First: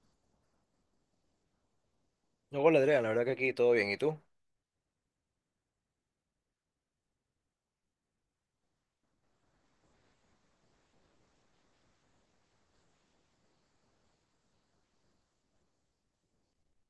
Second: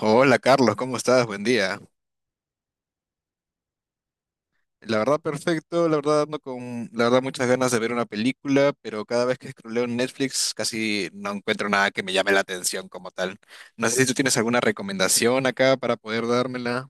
Hola Carlos, ¿cómo estás? Buen día. No, hola Andrea, la verdad que aquí todo bien. ¿Y tú? La verdad perfecto, la verdad ando con, la verdad muchas ganas de ver una película, pero cada vez que scrolleo en Netflix casi no encuentro nada que me llame la atención como tal. No sé si tú tienes alguna recomendación acá para poder dármela.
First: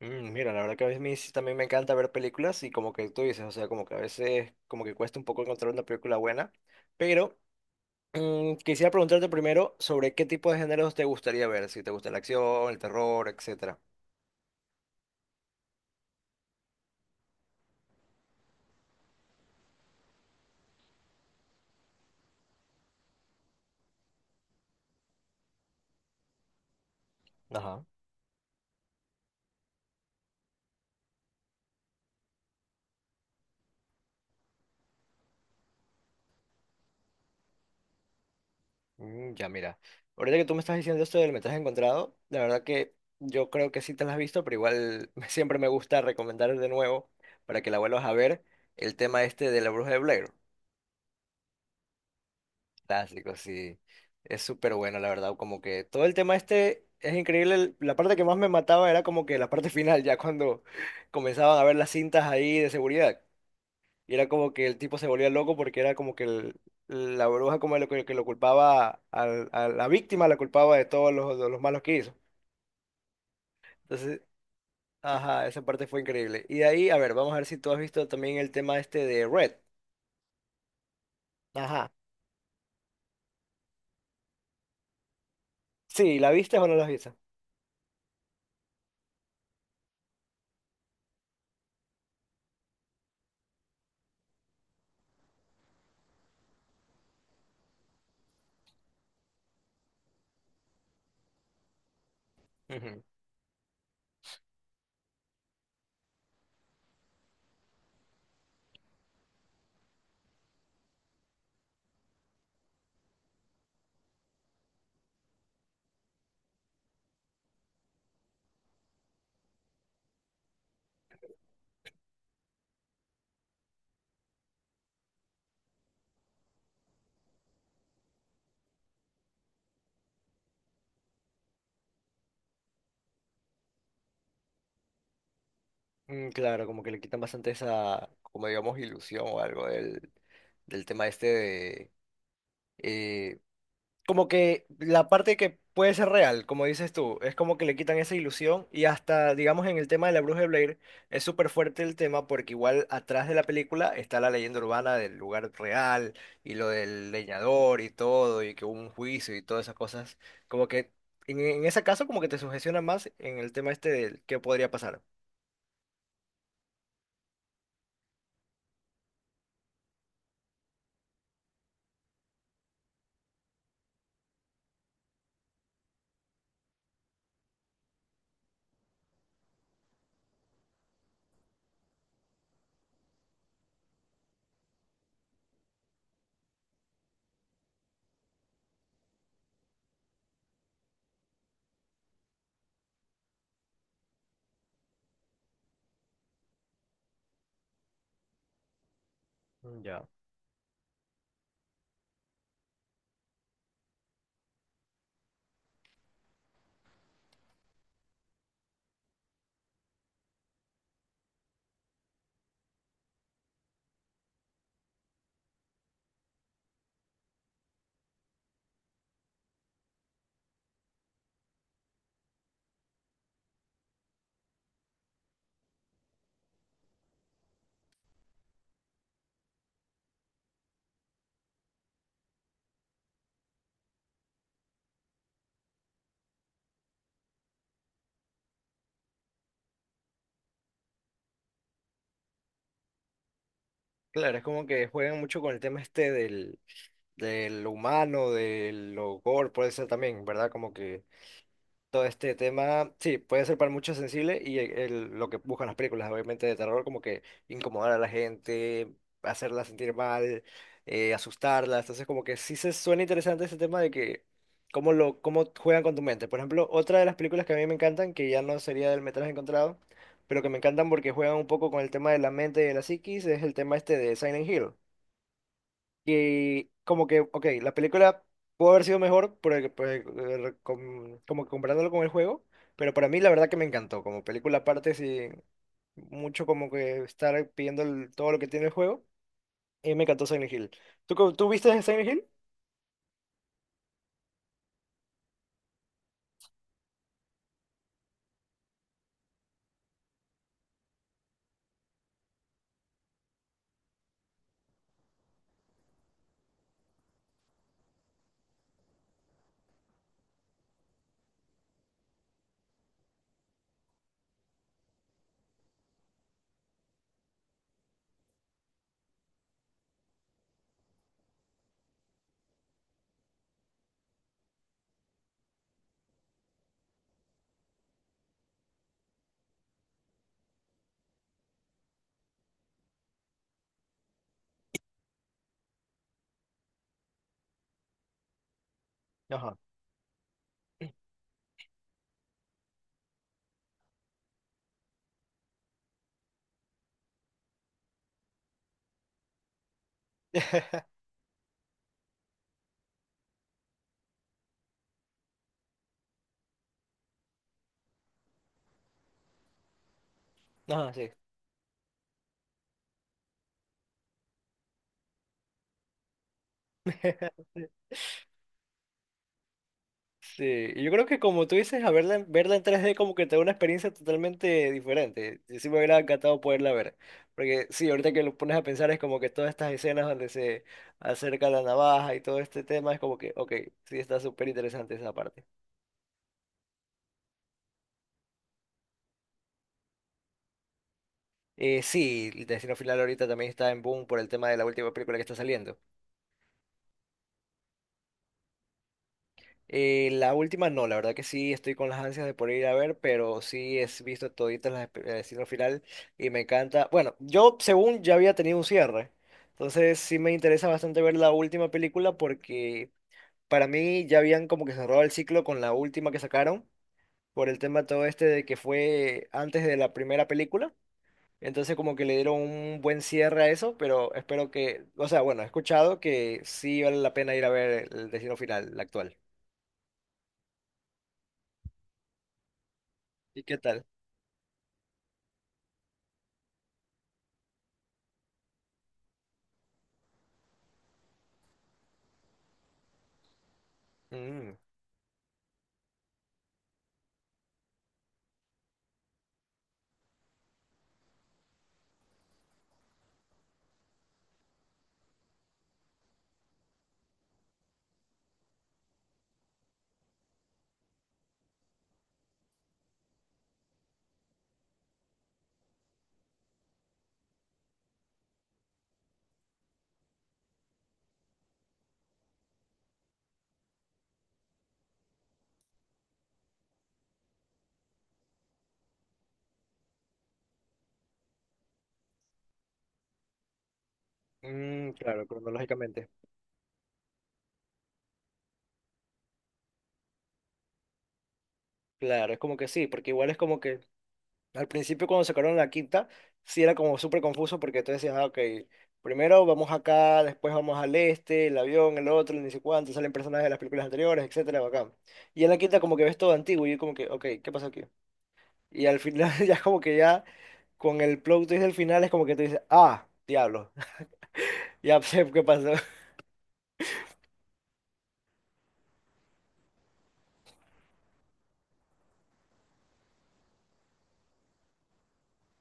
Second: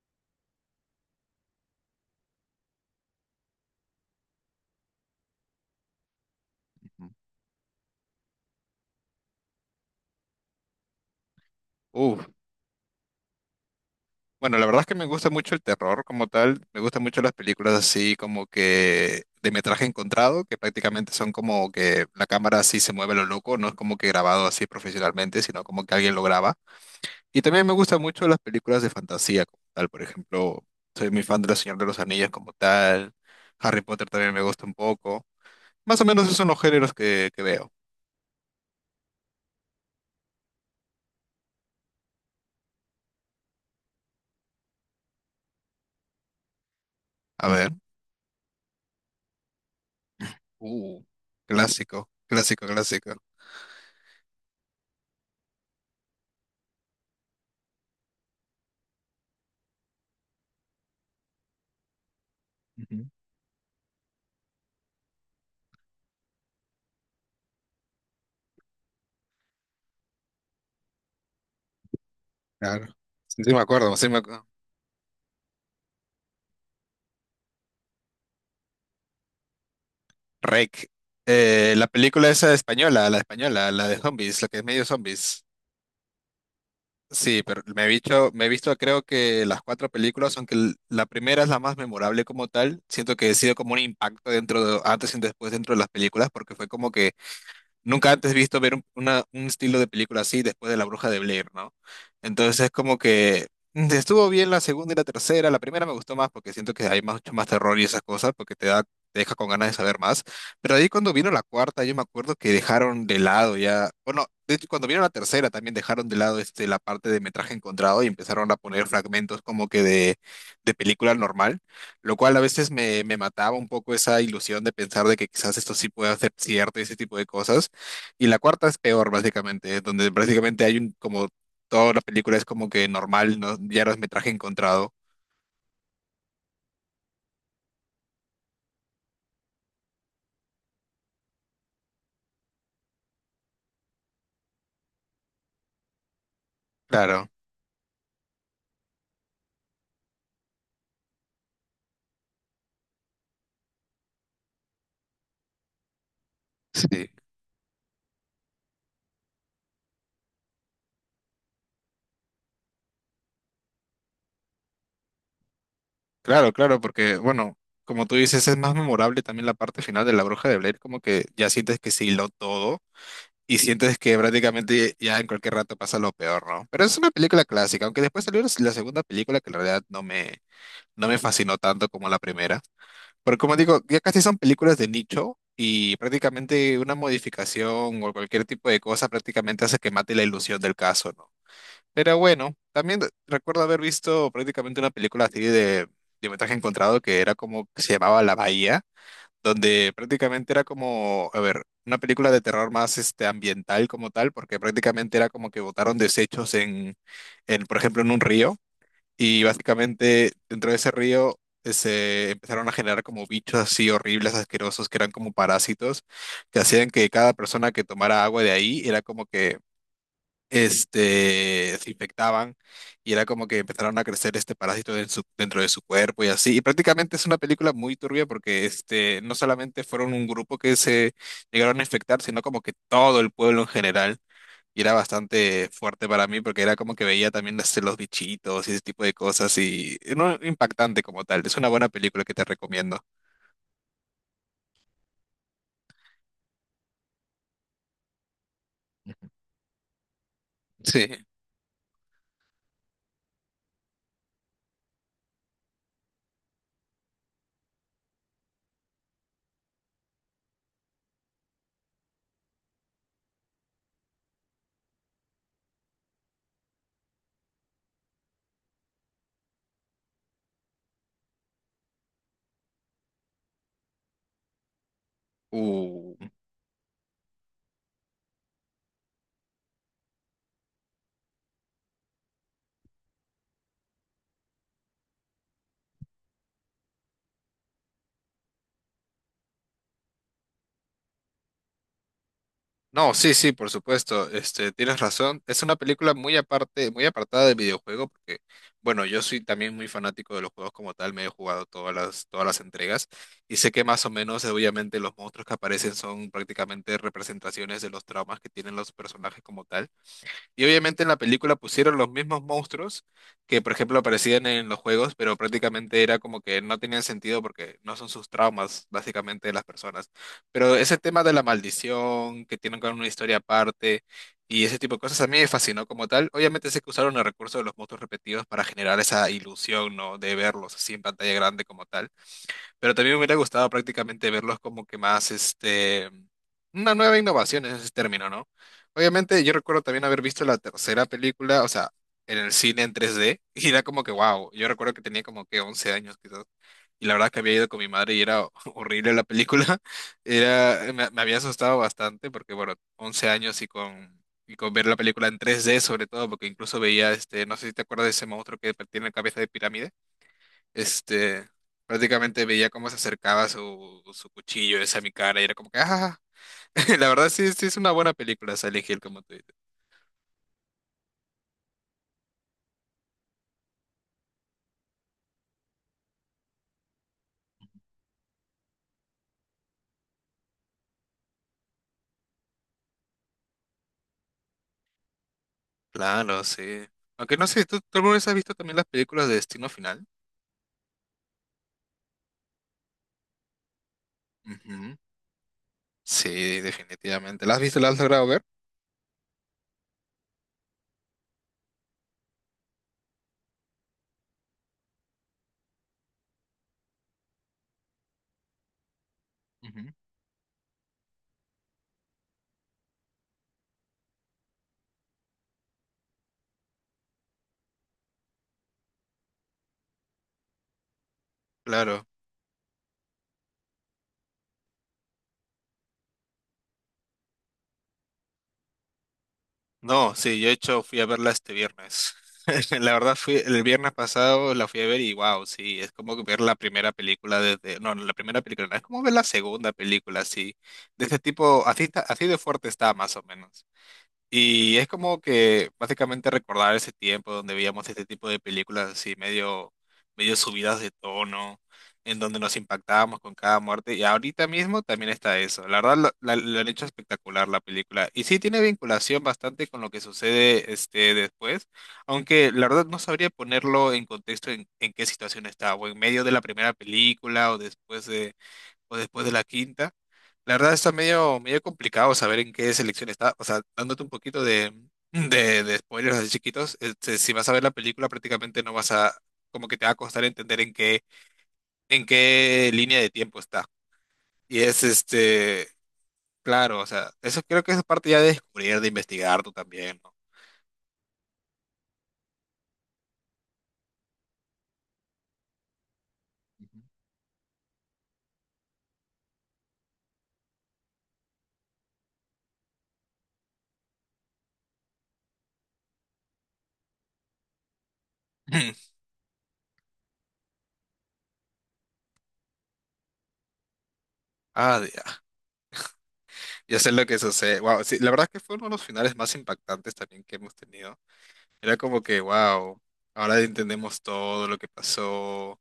Mira, la verdad que a veces sí también me encanta ver películas y como que tú dices, o sea, como que a veces como que cuesta un poco encontrar una película buena, Ujú. pero quisiera preguntarte primero sobre qué tipo de géneros te gustaría ver, si te gusta la Uf, acción, el terror, etcétera. bueno, la verdad es que me gusta mucho el terror como tal, me gustan mucho las películas así como que de metraje encontrado, que prácticamente son como que la cámara así se mueve a lo loco, no es como que grabado así profesionalmente, sino como que alguien lo graba. Y también me Ajá. gustan mucho las películas de fantasía como tal, por ejemplo, soy muy fan de La Señor de los Anillos como tal, Harry Potter también me gusta un poco. Más o menos esos son los géneros que veo. Ya, mira. Ahorita que tú me estás diciendo esto del metraje encontrado, la verdad que yo creo que sí te la has visto, pero igual siempre me gusta recomendar de nuevo A para ver, que la vuelvas a ver el tema este de la Bruja de Blair. uh, clásico, clásico, clásico. Clásico, sí. Es súper bueno, la verdad. Como que todo el tema este es increíble. La parte que más me mataba era como que la parte final, ya cuando comenzaban a ver las cintas ahí de Ujú. seguridad. Y era como que el tipo se volvía loco porque era como que la bruja como lo, que, lo culpaba, a la víctima la culpaba de todos los, de los malos que hizo. Claro. Sí, sí me acuerdo, sí me Entonces, acuerdo. ajá, esa parte fue increíble. Y de ahí, a ver, vamos a ver si tú has visto también el tema este de Red. Rec. La Ajá. película esa española, la de zombies, la que es medio zombies. Sí, ¿la viste o no la viste? Sí, pero me he visto creo que las cuatro películas, aunque la primera es la más memorable como tal, siento que he sido como un impacto dentro de, antes y después dentro de las películas, porque fue como que nunca antes visto ver un estilo de película así después de La Bruja de Blair, ¿no? Entonces es como que estuvo bien la segunda y la tercera. La primera me gustó más porque siento que hay mucho más terror y esas cosas porque te da, te deja con ganas de saber más. Pero ahí cuando vino la cuarta, yo me acuerdo que dejaron de lado ya, bueno, de hecho cuando vino la tercera también dejaron de lado este, la parte de metraje encontrado y empezaron a poner fragmentos como que de película normal, lo cual a veces me mataba un poco esa ilusión de pensar de que quizás esto sí pueda ser cierto y ese tipo de cosas. Y la cuarta es peor, básicamente, donde prácticamente hay como toda la película es como que normal, ¿no? Ya metraje encontrado. Claro, como que le quitan bastante esa, como digamos, ilusión o algo del, del tema este de... eh, como que la parte que puede ser real, como dices tú, Claro, es como que le quitan esa ilusión y hasta, digamos, en el tema de la Bruja de Blair es súper fuerte el tema porque igual atrás de la película está la leyenda urbana del lugar real y lo sí. del leñador y todo y que hubo un juicio y todas esas cosas. Como que en ese caso como que te sugestiona más en el tema este del qué podría pasar. Claro, claro, porque, bueno, como tú dices, es más memorable también la parte final de La Bruja de Blair, como que ya sientes que se hiló todo y sientes que prácticamente ya en cualquier rato pasa lo peor, ¿no? Pero es una película clásica, aunque después salió la la segunda película que en realidad no me fascinó tanto como la primera. Pero como digo, ya casi son películas de nicho y prácticamente una modificación o cualquier tipo de cosa prácticamente hace que mate la ilusión del caso, ¿no? Pero bueno, también recuerdo haber visto prácticamente una película así de metraje encontrado que se llamaba La Bahía, donde Ya. prácticamente era como, a ver, una película de terror más este, ambiental como tal, porque prácticamente era como que botaron desechos por ejemplo, en un río. Y básicamente dentro de ese río se empezaron a generar como bichos así horribles, asquerosos, que eran como parásitos, que hacían que cada persona que tomara agua de ahí era como que este, se infectaban y era como que empezaron a crecer este parásito en dentro de su cuerpo y así. Y prácticamente es una película muy turbia porque este, no solamente fueron un grupo que se llegaron a infectar, sino como que todo el pueblo en general. Y era bastante fuerte para mí porque era como que veía también los bichitos y ese tipo de cosas y no impactante como tal. Es una buena película que te recomiendo. Claro, es como que juegan mucho con el tema este del, del humano, de lo gore, puede ser también, ¿verdad? Como que Sí. todo este tema, sí, puede ser para muchos sensible y lo que buscan las películas, obviamente, de terror, como que incomodar a la gente, hacerla sentir mal, asustarla. Entonces, como que sí se suena interesante ese tema de que cómo lo, cómo juegan con tu mente. Por ejemplo, otra de las películas que a mí me encantan, que ya no sería del metraje encontrado, pero que me encantan porque juegan un poco con el tema de la mente y de la psiquis, es el tema este de Silent Hill Uh, que como que, ok, la película pudo haber sido mejor por como que comparándolo con el juego, pero para mí la verdad que me encantó, como película aparte, sí, mucho como que estar pidiendo todo lo que tiene el juego, y me encantó Silent Hill. ¿Tú, tú viste Silent Hill? no, sí, sí, por supuesto. Este, tienes razón. Es una película muy aparte, muy apartada del videojuego porque, bueno, yo soy también muy fanático de los juegos como tal. Me he jugado todas las entregas y sé que más o menos, obviamente, los monstruos que aparecen son prácticamente representaciones de los traumas que tienen los personajes como tal. Y obviamente en la película pusieron los mismos monstruos que, por ejemplo, aparecían en los juegos, pero prácticamente era como que no tenían sentido porque no son sus traumas, básicamente, de las personas. Pero ese tema de la maldición, que tienen con una historia aparte y ese tipo de cosas, a mí me fascinó como tal. Obviamente sé que usaron el recurso de los monstruos repetidos para generar esa ilusión, ¿no? De verlos así en pantalla grande como tal. Pero también me hubiera gustado prácticamente verlos como que más, este, una nueva innovación en ese término, ¿no? Obviamente yo Ajá. recuerdo también haber visto la tercera película, o sea, en el cine en 3D y era como que, wow, yo recuerdo que tenía como que 11 años quizás, y la verdad que había ido con mi madre y era horrible la película, era, me había asustado bastante porque, bueno, 11 años y con. Y con ver la película en 3D sobre todo, porque incluso veía, este, no sé si te acuerdas de ese monstruo que tiene la cabeza de pirámide. Ajá, sí. Este, prácticamente veía cómo se acercaba su cuchillo ese a mi cara y era como que, ah, la verdad sí, sí es una buena película, Silent Hill, como tú dices. Sí, y yo creo que como tú dices, a verla, verla en 3D como que te da una experiencia totalmente diferente. Y sí me hubiera encantado poderla ver. Porque sí, ahorita que lo pones a pensar es como que todas estas escenas donde se acerca la navaja y todo este tema es como que, ok, sí está súper interesante esa parte. Claro, sí. Aunque no sé, ¿tú alguna vez has visto también las películas de Destino Final? Sí, el Destino Final ahorita también está en boom por el tema de la última Ujú. película que está saliendo. Sí, definitivamente. ¿Las has visto? ¿Las has logrado ver? La última no, la verdad que sí, estoy con las ansias de poder ir a ver, pero sí he visto toditas las el destino final y me encanta. Bueno, yo según ya había tenido un cierre, Ujú. entonces sí me interesa bastante ver la última película porque para mí ya habían como que cerrado el ciclo con la última que sacaron por el tema todo este de que fue antes de la primera película. Entonces como que Claro. le dieron un buen cierre a eso, pero espero que, o sea, bueno, he escuchado que sí vale la pena ir a ver el destino final, la actual. No, sí, yo de hecho fui a verla este viernes. La verdad fui ¿Y qué el tal? viernes pasado la fui a ver y wow, sí, es como que ver la primera película desde, no, no, la primera película, no, es como ver la segunda película, sí. De ese tipo, así está- así de fuerte está más o menos. Mm. Y es como que básicamente recordar ese tiempo donde veíamos este tipo de películas así medio, medio subidas de tono, en donde nos impactábamos con cada muerte. Y ahorita mismo también está eso. La verdad lo han hecho espectacular la película. Y sí tiene vinculación bastante con lo que sucede este después, aunque la verdad no sabría ponerlo en contexto en qué situación estaba, o en medio de la primera película, o después de la quinta. La verdad está medio, medio complicado saber en qué selección está. O sea, dándote un poquito de spoilers así chiquitos, este, si vas a ver la película prácticamente no vas a, como que te va a costar entender en qué línea de tiempo está. Y es Claro, este, cronológicamente. claro, o sea, eso creo que es parte ya de descubrir, de investigar tú también, ¿no? Claro, es como que sí, porque igual es como que al principio cuando sacaron la quinta, sí era como súper confuso porque tú decías, ah, ok, primero vamos acá, después vamos al este, el avión, el otro, ni sé cuánto, salen personajes de las películas anteriores, etcétera, bacán. Y en la quinta como que ves todo antiguo y yo como que, ok, ¿qué pasa aquí? Y al final ya como que ya con el plot twist del final es como que tú dices, ah, diablo, Ah, ya ya. sé qué pasó. Ya sé lo que sucede. Wow, sí, la verdad que fue uno de los finales más impactantes también que hemos tenido. Era como que, wow, ahora entendemos todo lo que pasó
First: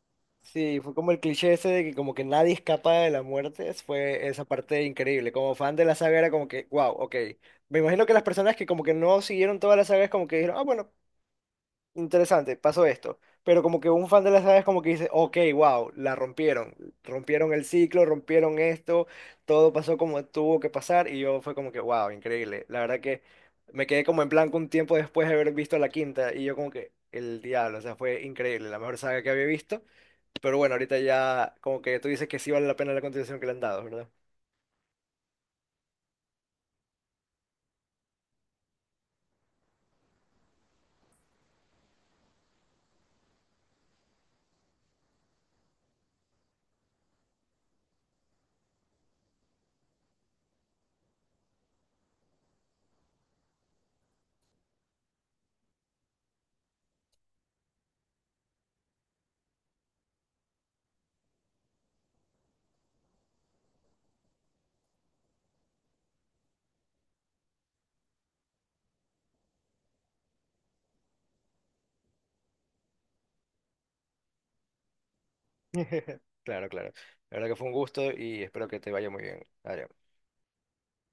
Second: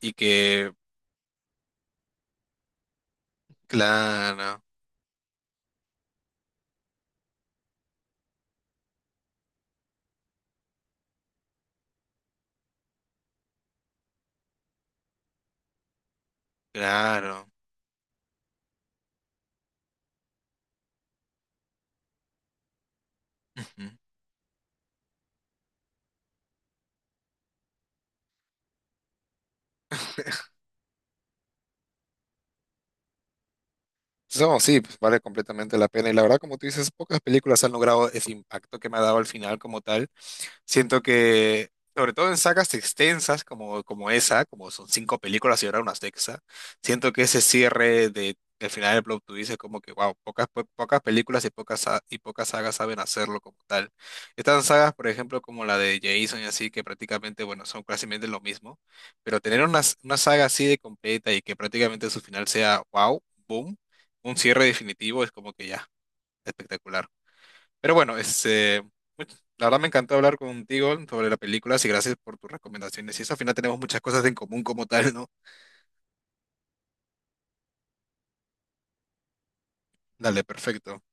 y que, Sí, fue como el cliché ese de que como que nadie escapa de la muerte, fue esa claro, parte increíble. Como fan de la saga era como que, wow, ok. Me imagino que las personas que como que no siguieron toda la saga es como que dijeron, ah, bueno, interesante, pasó esto. Pero como que un fan de la saga es como que dice, ok, wow, la rompieron. claro. Rompieron el ciclo, rompieron esto, todo pasó como tuvo que pasar y yo fue como que, wow, increíble. La verdad que Ujú. me quedé como en blanco un tiempo después de haber visto la quinta y yo como que, el diablo, o sea, fue increíble, la mejor saga que había visto. Pero bueno, ahorita ya como que tú dices que sí vale la pena la contribución que le han dado, ¿verdad? So, sí, pues vale completamente la pena. Y la verdad, como tú dices, pocas películas han logrado ese impacto que me ha dado al final como tal. Siento que, sobre todo en sagas extensas como esa, como son cinco películas y ahora una sexta, siento que ese cierre de, del final del plot twist es como que, wow, pocas, pocas películas y y pocas sagas saben hacerlo como tal. Estas sagas, por ejemplo, como la de Jason y así, que prácticamente, bueno, son prácticamente lo mismo, pero tener una saga así de completa y que prácticamente su final sea, wow, boom, un cierre definitivo es como que ya, espectacular. Pero bueno, este, la verdad me encantó hablar contigo sobre la película y gracias por tus recomendaciones. Y eso al final tenemos muchas cosas en común como tal, ¿no? Claro, claro. La verdad que fue un gusto y espero que te vaya muy bien. Adrián. Dale, perfecto.